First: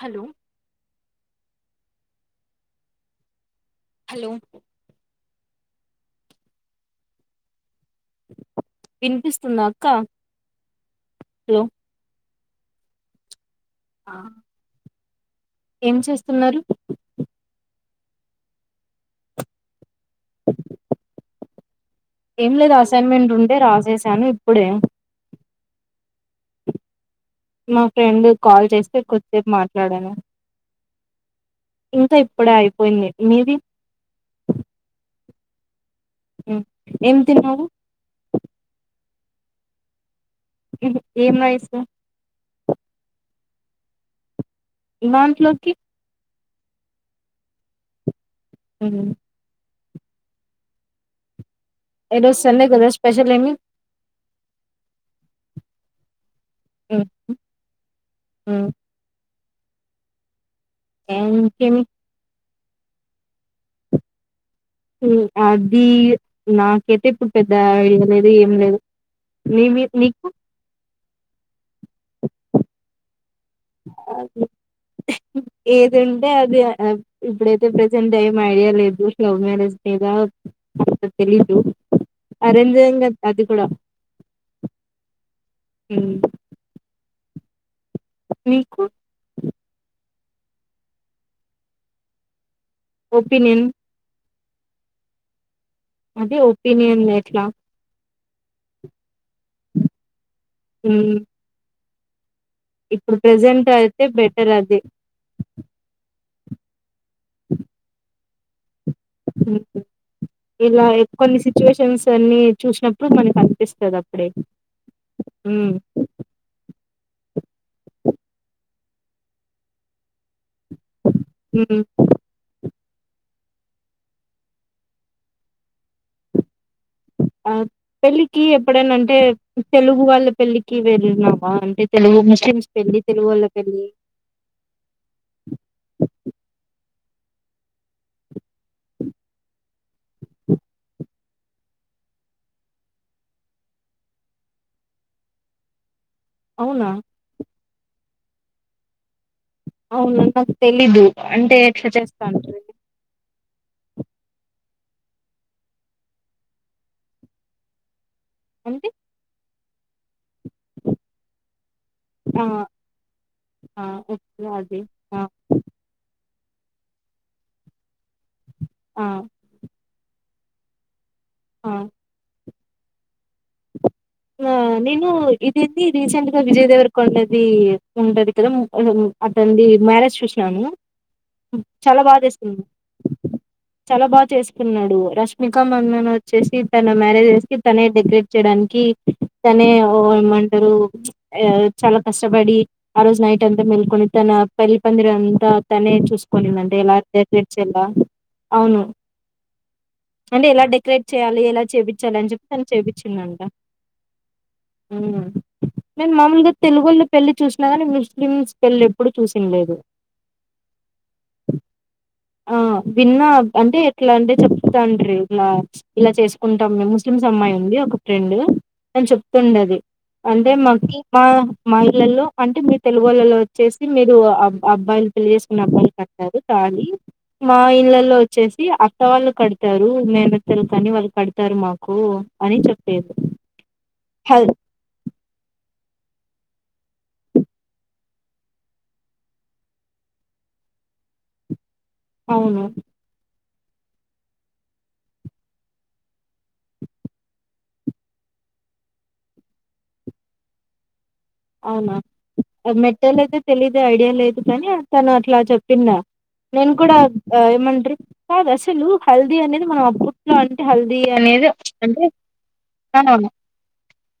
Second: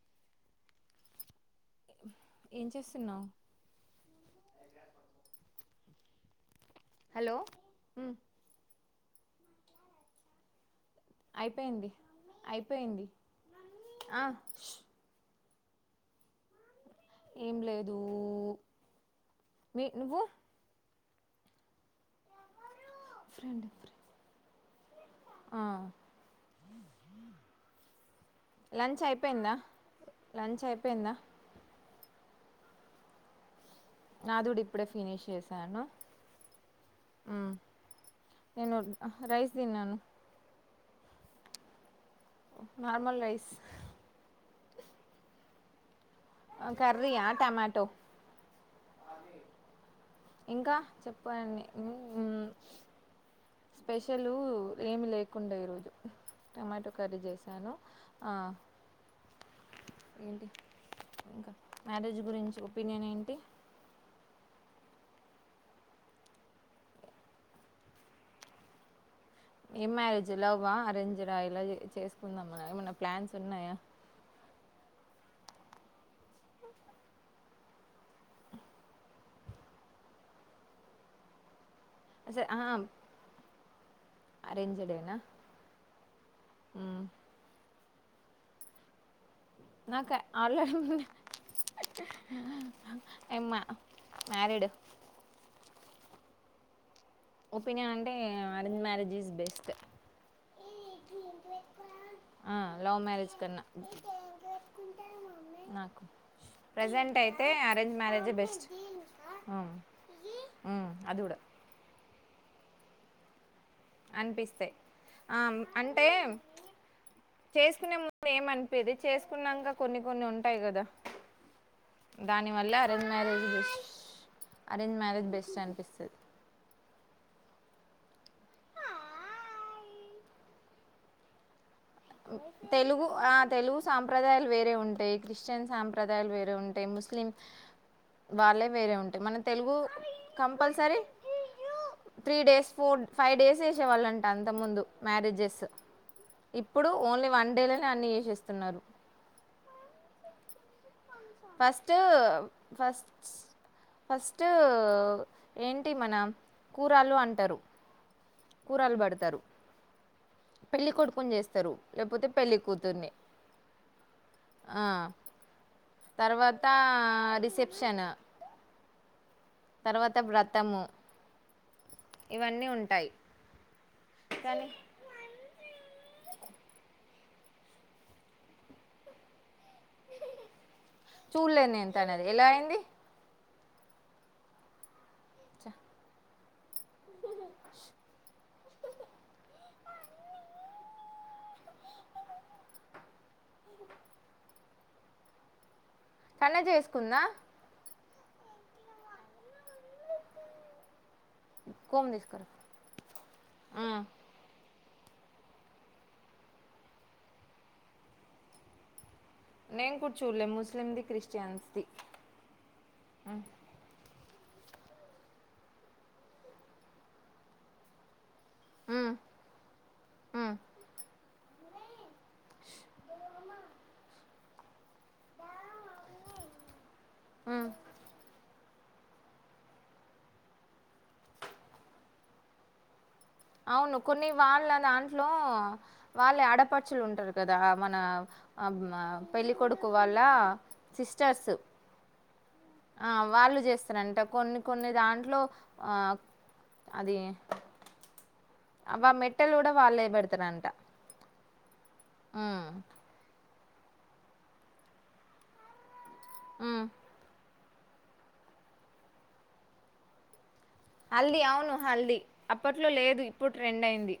Hello ఏం చేస్తున్నావు hello hello ఉమ్ వినిపిస్తుందా అక్క హలో అయిపోయింది అయిపోయింది ఆ ఏం చేస్తున్నారు ఏం లేదూ మి-నువ్వు ఏం లేదు అస్ అసైన్మెంట్ ఉంటే ఫ్రెండ్ రాసేసాను ఇప్ ఇప్పుడే ఆ మా ఫ్రెండ్ కాల్ చేస్తే కొద్దిసేపు మాట్లాడాను పోయిందా ఇంకా ఇప్పుడే అయిపోయింది మీది నాది కూడా ఇప్పుడే ఫినిష్ చేసాను ఉమ్ ఏం తిన్నావు హా రైస్ తిన్నాను ఉంహు ఏం రైసు నార్మల్ రైస్ ఇవాంట్లోకి కర్రియా టమాటో ఇంకా చెప్పండి ఈరోజు ఉమ్ సండే కదా స్పెషల్ ఏమి స్పెషలు ఏమి లేకుండా ఈరోజు టమాటో కర్రీ చేసాను ఆ ఏంటి ఇంకా ఇంకేమి మ్యారేజ్ గురించి ఒపీనియన్ ఏంటి. ఉమ్ అది నాకైతే ఇప్పుడు పెద్ద ఐడియా లేదు ఏం లేదు. నీవి ఏం నీకు మ్యారేజ్ లవ్ వా అరేంజ్డ్ ఎలా చెస్-చేసుకుందాం మన ఏమైన్నా ప్లాన్స్ ఉన్నాయా ఏదీ అంటే అది ఇప్పుడైతే ప్రెజెంట్ ఏం ఐడియా లేదు లవ్ మ్యారేజ్ మీద తెలీదు. అరేంజె ఇంగ అది కూడా అరేంజ్డే నా. హ్మ్. ఉమ్ మీకు. క ఆల్ రెడీ ఉంది ఒపీనియన్. మ్యారీడ్. అదే ఒపీనియన్ లే ఒపీనియన్ అం టే అరేంజ్ మ్యారేజ్ ఇస్ బెస్ట్ హ్మ్. ఆ లవ్ మ్యారేజ్ కన్నా అయితే బెటర్ అది నాకు ప్రెజెంట్ అయితే అరేంజ్ మ్యారేజె బెస్ట్. ఇలా అది కూడా కొన్ని సిచ్యువేషన్స్ అన్ని చూసినప్పుడు మనకి అ అనిపిస్తే ఆ ఉమ్, అంటే చేసుకునే ము దు ఏమనిపిదు చేసుకున్నాక కొన్ని కొన్ని ఉంటాయి కదా ఉమ్, దాని వల్ల arrange marriage arrange marriage best అనిపిస్తది ఆ పెళ్ళికి ఎప్పుడైనా అంటే తెలుగు వాళ్ళ పెళ్ళికి వెళ్ళినవా అంటే తెలుగు ముస్లిమ్స్ పెళ్ళి తెలుగు ఆ వాళ్ళ తెలుగు పెళ్ళి సాంప్రదాయాలు వేరే ఉంటాయి క్రిస్టియన్ సాంప్రదాయాలు వేరే ఉంటాయి ముస్లి ముస్లిం వాళ్ళే వేరే ఉంటాయి మన Telugu compulsory three days four five days చేసేవాళ్ళంటే అంత ముందు మ్యారేజెస్ ఇప్పుడు అవునా ఓన్లీ వన్ డే లోనే అన్ని చేసేస్తున్నారు అవున నాకు తెలీదు. అంటే ఎట్లా ఫస్ట్ చేస్తాంటారు ఫస్ ఫస్ట్ ఏంటి మన కూరలు అంటారు అంటే కూరలు పడతారు పెళ్ళి కొడుకుని చేస్తారు లేకపోతే ఆ పెళ్ళి కూతుర్ని ఆ ఓకే అది ఆ తర్వాతా రిసెప్షను ఆ తర్వాత వ్రతము ఆ ఇవన్నీ ఉంటాయి ఆ కానీ నేను ఇదేంది రీసెంట్ గా విజయ్ దేవర కొండది ఉంటది కదా [unintelligible] మ్యారేజ్ చూసినాను చూడలేదు నేను చాలా బాగా తనది ఎలా చేసుకున్నారు అయింది చాలా బా చేసుకున్నాడు రష్మిక మందాన వచ్చేసి తన మ్యారేజ్స్ కి తనే డెకరేట్ చేయడానికి కి తనే ఓ ఏమంటారు ఆ చాలా కష్టపడి ఆ రోజు నైట్ అంతా మెల్కొని తన పెళ్లి పందిరీ అంతా తనే తనే చూసుకోనిందంటే ఎలా చేసుకుందా డెకరేట్ చేయాలా అవును అంటే ఎలా డెకరేట్ చేయాలి ఎలా కోమ్ చేపించాలి అని తీసుకురా చెప్పి తను చేపించిందంట ఆ, హుమ్ నేను మామూలుగా తెలుగోళ్ల పెళ్లి చూసినా కానీ ముస్లిమ్స్ పెళ్లి ఎప్పు నేను కుడా చూడాలే ముస్లింది క్రిస్టియన్స్ది ఉమ్ ఇట్లా అంటే చెప్తాండీ ఇలా ఇలా చేసుకుంటాం ముస్లిమ్స్ అమ్మాయి ఉంది ఒక ఫ్రెండ్ అని ఉమ్, చెప్తుండది అంటే ఉమ్, మాకి మా మా ఇళ్లలో అంటే మీ తెలుగోల్లలో చేసి మీరు అబ్బాయిలు పెళ్లి చేసుకున్న అబ్బాయి కట్టారు తాళి మా ఉమ్. ఇళ్లలో వచ్చేస్ ది అక్క వాళ్ళు కడుతారు మేనత్తారు కానీ వాళ్ళు కడతారు మాకు అని చెప్పేది అవును కొన్ని హల్ వాళ్ళ దాంట్లో వాళ్ళు ఆడపచులు ఉంటారు కదా మన పెళ్ళికొడుకు వాళ్ళ సిస్టర్స్ అవును ఆ వాళ్ళు చేస్తారంట కొన్ని కొన్ని దాంట్లో ఆ అది అబ్బ మెట్టలు కూడా వల్లే పెడతరంట అవునా అది మెటల్ అయితే తెలిదే ఐడియా లేదు కాని తన అట్లా చెప్పిందా నేన్ ఉమ్. కూడా ఆ ఏమన్ కాదు అసలు హల్దీ అనేది మనం ఆ బూట్లో అ హల్ది అవును హల్ది అప్పట్లో ఆ! లేదు ఇప్పుడు ట్రెండ్ అయింది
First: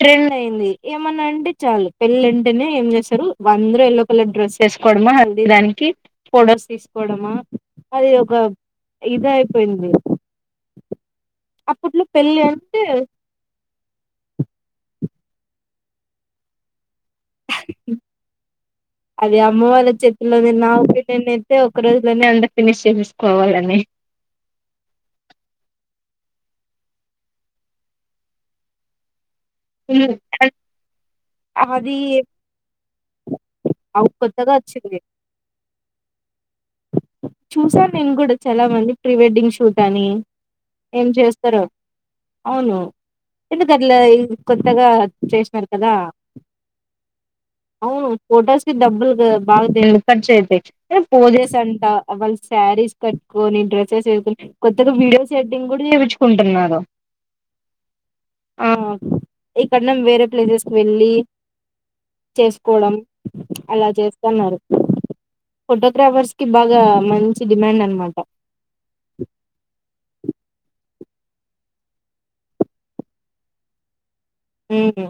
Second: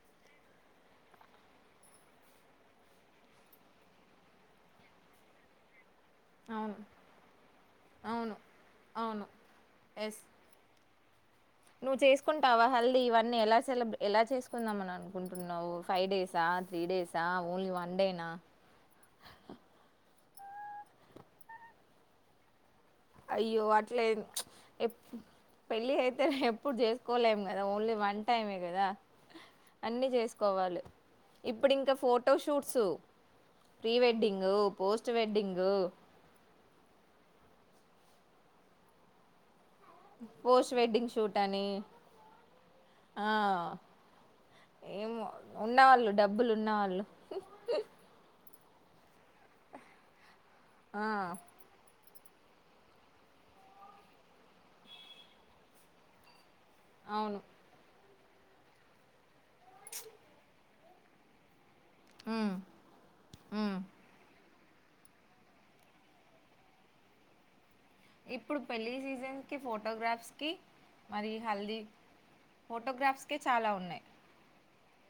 ట్రెండ్ అయింది ఏమన్న అంటే చాలు పెళ్లి అంటేనే ఏం చేస్తరు అందరు ఎల్ల్లో కలర్ డ్రెస్ చేసుకోవడమా హల్దీ దానికి పొడర్స్ అవును తీసుకోవడమా అది ఒక అవును అవును ఇది అయిపోయింది ఎస్ నువ్వు అప్పట్లో పెళ్ళి చేసుకుంటావా అంటే హల్దీ ఇవన్నీ ఎలాసేలబ్ ఎలా చేసుకుందాంమన్నన్ కుంటున్నావు ఫై డేసా త్రీ డేస్ ఆ ఓన్లీ వన్ డే నా ఇంగ నేను నా నేను అయితే ఒక రోజులోనే అండి అయ్యో అట్లే పెళ్ళి ఐతే ఎప్పుడు చేసుకోలేం కదా ఓన్లీ వన్ టైమే కదా అన్ని చేసుకోవాలి ఇప్పుడు ఇంకా అది ఫోటోషూట్స్ ప్రీ అవ్ కొత్తగా వెడ్డింగు వచ్చింది పోస్ట్ వెడ్డింగు చూసాను నేను కూడా చాలా మంది ప్రీ వెడ్డింగ్ షూట్ కానీ పోస్ట్ ఏం వెడ్డింగ్ షూట్ చేస్తారో అని అవును ఆ ఎందుకు అట్లా కొత్తగా ఏమో చేసినారు కదా ఉన్నవాళ్ళు డబ్బులు ఉన్నవాళ్ళు అవును ఫొటోస్ డబ్బులు బాగా దెండిగా ఖర్చయితాయి ఏ ఆ పోజస్ అంట వాళ్ళు శారీస్ కట్టుకుని డ్రస్సెస్ వేసుకొని కొత్తగా వీడియో సెట్టింగ్ కూడా చేపించుకుంటున్నారు అవును ఆహ్ ఇక్కడ వేరే ప్లేసెస్ వెళ్ళి ఉమ్ చేసుకోవడం ఉమ్ అలా చేస్తన్నారు ఫోటోగ్రాఫర్స్ కి బాగా మంచి డిమాండ్ అంన్ ఇప్పుడు పెళ్లి సీజన్ కి ఫోటోగ్రాఫ్స్ కి మరి హల్దీ ఫోటోగ్రాఫ్స్కే చాలా ఉన్నాయి ఉహు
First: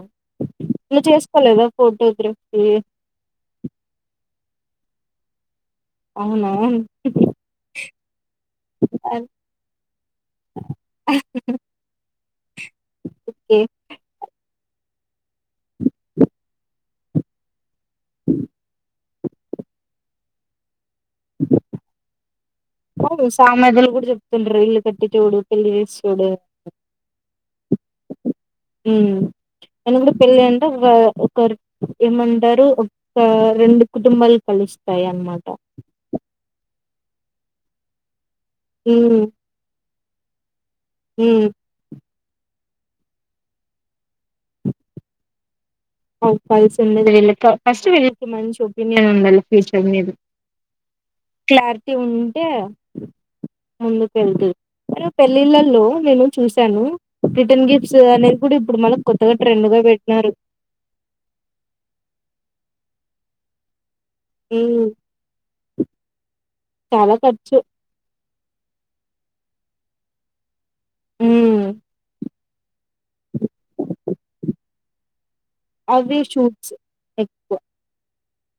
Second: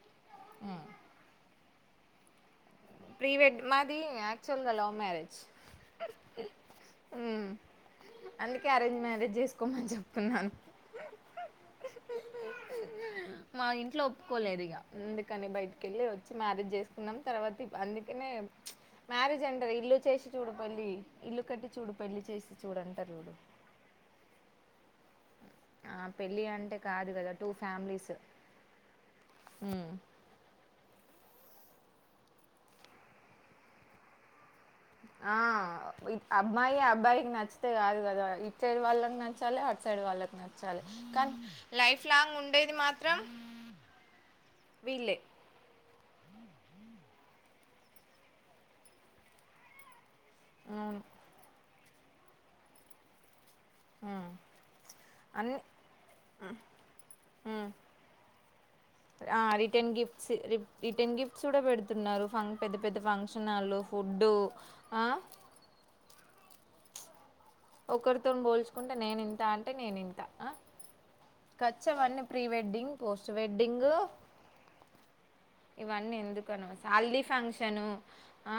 నువ్వు చేసుకోలేదా ఫోటోగ్రాఫ్ ప్రీవెడ్ మాది ఆక్చువల్గా లవ్ మ్యరేజ్ అవునా ఉ అందుకే అరేంజ్ మ్యారేజ్ చేసుకోమని చెప్తున్నాను ఓకే మా ఇంట్లో ఒప్పుకోలేరు ఇగ ఎందుకని బయటికి వెళ్ళి వచ్చి మ్యారేజ్ చేసుకున్నాం తర్వాతీ అందుకనే మ్యారేజ్ అంటారు ఇల్లు చేసి చుడుపల్లి ఇల్లు కట్టి చూడుపల్లి చేస్ సామాధ్యలు కూడా చెప్తుంటండారు ఇల్లు కట్టి చూడు పెళ్లి చేసి ఆ చూడు పెళ్ళి అంటే కాదు కదా టూ ఫ్యామిలీస్ ఉ రెండు పెళ్ళంటా. ఒక ఏమంటారు ఒక రెండు కుటుంబాలు. కలుస్తాయి ఆ అన్నమాట అమ్మాయి ఆ. అబ్బాయికి నచ్చితే కాదు కదా. ఇటు సైడ్ వాళ్ళకి ఉమ్ నచ్చాలి అట్. ఇటు సైడ్ వాళ్ళకి న. చ్చాలి కానీ ఉమ్ లైవ్. ఫలాంగ్ ఉండేది మాత్రం వీళ్ళే. ఔ పల్ సందేలేకి. ఫస్ట్ వీళ్ళకి మంచి ఒపీనియన్ ఉండాలా ఫ్యూచర్ మీద. ఉ పార్టీ ఉంటే. ముందుకు ఉమ్ వెళ్తు అన్ని పెళ్ళిళ్ళలో నేను చూశాను రిటర్న్ ఉమ్ గిఫ్ట్స్ అనేది కూడా ఇప్పుడు మనకు కొత్తగా ట్రెండ్ గా పెట్టినారు. చూడ పెడుతున్నారు ఫం పెద్ద పెద్ద ఫంక్షనల్ల. ఫుడ్డు ఉమ్ ఆ. చాలా ఖర్చు. ఒకరితో పోల్చుకుంటే నేను ఇంత అంటే నేను ఇంత అ హ్మ్. ఖర్చు అవన్నీ ప్రీవెడ్డింగ్ పోస్ట్ వెడ్డింగ్. ఇవన్నీ అవి ఎందుకు షూట్స్ అనవసరం హల్దీ ఎక్కువ. ఫంక్షను అ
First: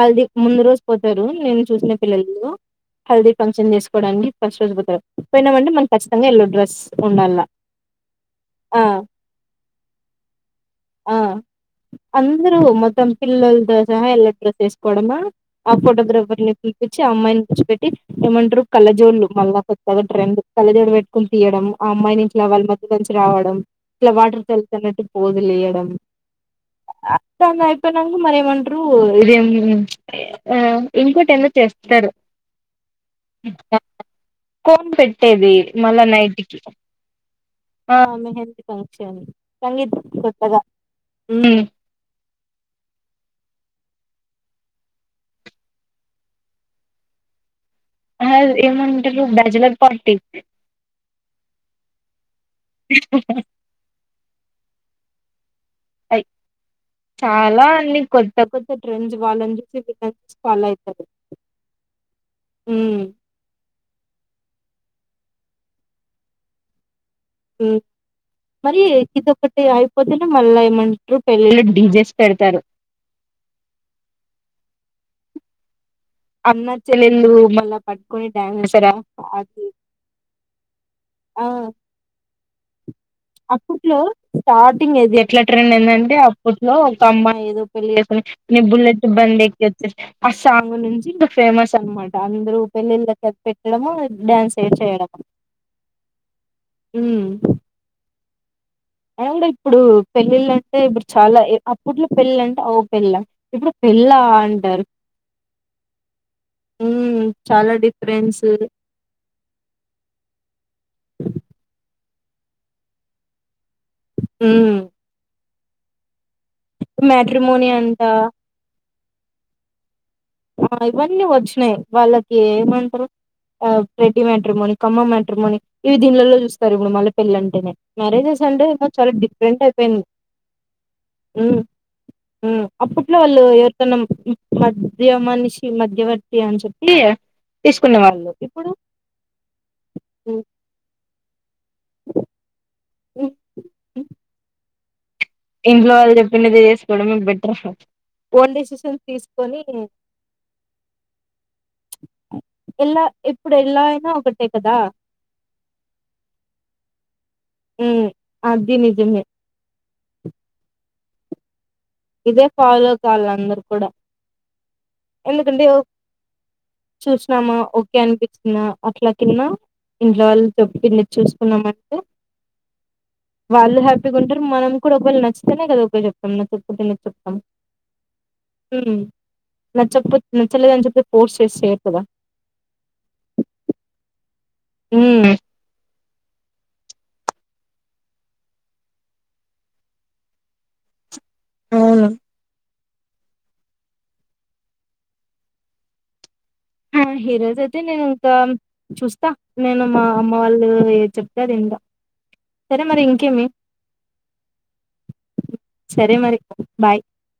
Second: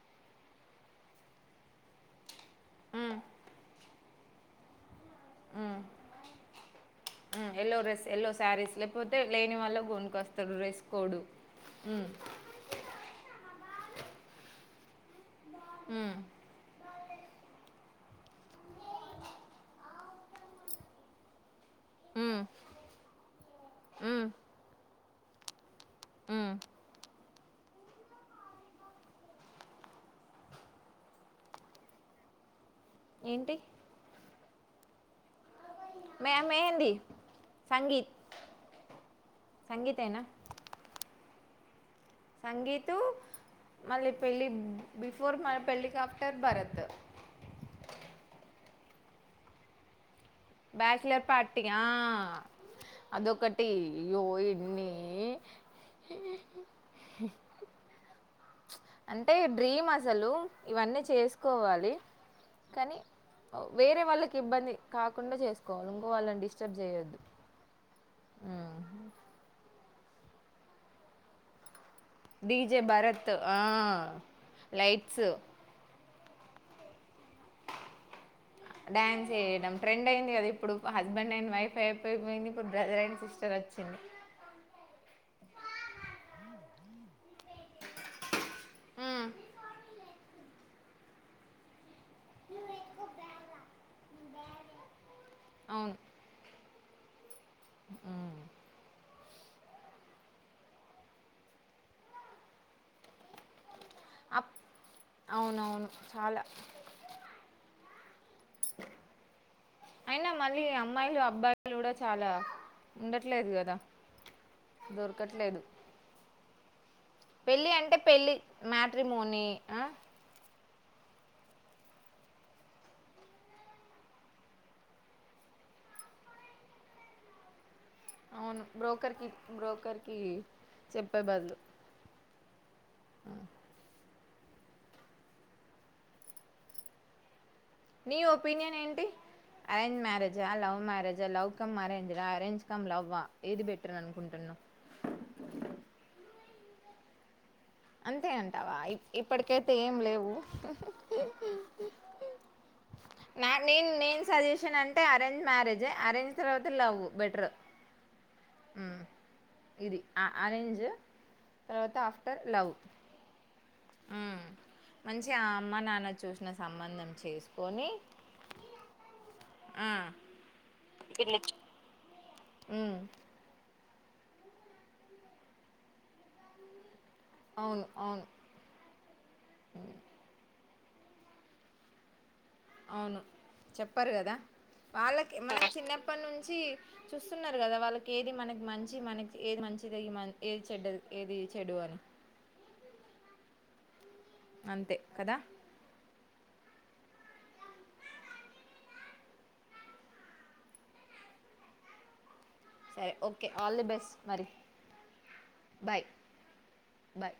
హల్దీ ముందు రోజు పోతారు నేను చూసిన పిల్లలో ఉమ్ హల్ది ఫంక్షన్ జెస్కోడానికి ఫస్ట్ రోజ్ బోతర్ ఉమ్ పోయినామంటే మనం ఖచ్చితంగా ఎల్లో డ్రెస్ ఉండాలా ఎల్లో ఆ కొన్ కస్త్ ఆ అందరూ మొత్తం పిల్లల్ లతో సహ ఎల్లో డ్రెస్ వేసుస్కోడమ్మా ఆ ఉమ్, ఫోటోగ్రఫర్ ని పిలిపించి ఆ అమ్మాయిని కుర్చో బెట్ ఇహ్ ఏమంటరు కళ్ళజోడ్లు మళ్ళా కొత్తగా ట్రెండ్ కళ్ళజోడు వేటుకొని తీయడం. ఆ అమ్మాయిని ఉమ్, ఫ్లవర్ మధ్యలోంచి రావడం ఇట్లా వాటర్ సల్ తనట్టు పోదిలియాక్ డం హ్మ్ ఆ అత్తంద అయిపోయినాక మరేమంటారు ఇదేం ఇంకోటి ఏదో చేస్తాడు. ఏంటి కోన్ పెట్టేది. మళ్ళా మే నైట్కి మెహందీ ఆ సంగీత్ మెహందీ ఫంక్షన్ సంగీతం సంగీతేనా కొత్తగా ఊమ్ సంగీతు మళ్ళీ పెళ్ళి బిఫోర్ మ పెళ్లికాప్టర్ భరత్ అ ఏమంటరు బ్యాజలర్ పార్టీ బచలర్ పార్టీ ఆ అదొకటి యో ఇన్ని అయి చాలా అన్ని కొద్ది తకు అంటే డ్రీమ్ అసలు ఇవన్నీ అవుతారు చేసుకోవాలి కానీ వేరే వాళ్ళకి ఇబ్బంది. కాకుండా చేసుకోవాలి ఇంకో వాళ్ళని డిస్టర్బ్ చేయొద్దు. మ్ ఉమ్. మరి ఇదొక్కటి ఆయి పొద్దున మళ్ళఏమంటారు పెళ్లి డీజెస్ పెడతారు డిజె భరత్ ఆ లైట్ స్ అన్న చెల్లల్ లు మళ్ళా పట్టుకోని డ్యాన్సార డ్యాన్స్ అది వేయడం ట్రెండ్ అయింది కదా ఇప్పుడు హస్బెండ్ అండ్ ఆ వైఫ్ అయిపోయిపోయింది ఇప్పుడు బ్రదర్ అండ్ సిస్టర్ వచ్చింది టింగ్ ఎట్లా ట్రెండ్ ఏందంటే అప్పట్లో ఒక అమ్మాయి ఏదో పెళ్లి చేసు నీ బుల్లెట్ ఉమ్ బండి ఎక్కొచేస్త [unintelligible] సాంగ్ నుంచి ఇంకా ఫేమస్ అనమాట అందరూ పెళ్ళిళ్ళ అది పెట్టడము డ్యాన్స్ ఏవి చేయడం అవును మ్మ్ మ్మ్ అది కూడా ఇప్పుడు పెళ్ళిళ్ళ అంటే ఇప్పుడు చాలా ఈ అప్పట్లో పెళ్ళిళ అంటే ఓ పెళ్ళ ఇప్పుడు పెళ్ళా అప్ అంటారు అవునవును చాలా మ్మ్ చాలా డి ఫ్రెండ్స్ అయినా మళ్ళీ అమ్మ మ్మాయిలు అబ్బాయిలు కూడా చాలా ఉండట్లేదు కదా ఉమ్ దొరకట్లేదు మ్యాట్రిమోని పెళ్ళి అంటే అంట పెళ్ళి మ్యాట్రిమోని ఆ ఆ ఇవన్నీ వచ్చినాయి వాళ్ళకి ఏమంటారు ఆ రెడ్డి మ్యాటర్మోని కమ్మ మ్యాటర్మని ఇవి దీనిలలో చూస్తారు ఇప్పుడు మళ్ళీ పెళ్ళ అంటేనే మ్యారేజెస్ అవును అంటే ఏమో చాలా బ్రోకర్కి డిఫరెంట్ బ్రోకర్ అయిపోయింది కి చెప్పే బదులు మ్మ్ అప్పుట్లో వాళ్ళు ఎవరికన్నా మట్ ధ్య మనిషి మధ్యవర్తి అని చెప్పి తీసుకునే నీ వాళ్ళు ఇప్పుడు ఒపీనియన్ ఏంటి అరేంజ్ మ్యారేజా లవ్ మ్యారేజా లవ్ కమ్ అరేంజ్ డా అరేంజ్ కమ్ లవ్ వా ఏది బెటర్ అనుకుంటున్నావు ఇంట్లో వాళ్ళు చెప్పినది చేసుకోవడం బట్ అంతే అంటావా ఇ ఇప్పటికైతే ఏం లేవు ఎలా ఇప్పుడు నే ఎలా అయినా నేను ఒకటే కదా సజెషన్ అంటే అరేంజ్ మ్యారేజ్ అరేంజ్ తర్వాత లవ్ బెటర్ మ్మ్ అది నిజమే జ్ తర్వాత ఆఫ్టర్ లవ్ వాళ్ళందరు కూడా మంచిగా ఎందుకంటే అమ్మ నాన్న చూసిన సంబంధం చూసినామా చేసుకొని ఓకే అనిపిించందా అట్లా కిన్న ఆ, ఇంట్లో వాళ్ళుప్పు కి చూసుకున్నామ అంటే ఉమ్, వాళ్ళు హ్యాప్ టారు మనం కూడా ఒకవేళ నచ్చితేనే కదా ఒకే చెపుతాం నాచ్ ఒకే లే చెప్ మ్ అవును అవును ఉమ్మ్ నచ్చకపో నా లేదని చెప్పి ఫోర్స్ చేసి చేయరుగాద అవును చెప్పారు కదా హ్మ్. వాళ్ళకి మన చిన్న ఇప్పటి నుంచి చూస్తున్నారు కదా వాళ్ళకి ఏది మనకి మంచి మనకి ఏది మంచిది మ ఏది చెడ్డది ఏది చెడు అని అవును అంతే కదా ఆ హీరోస్ అయితే నేను ఇంకా చూస్తా నేను మా అమ్మ వాళ్ళు చెప్తా దీంలో సరే ఓకే ఆల్ ది బెస్ట్ మరి బయ్ సరే మరి బాయ్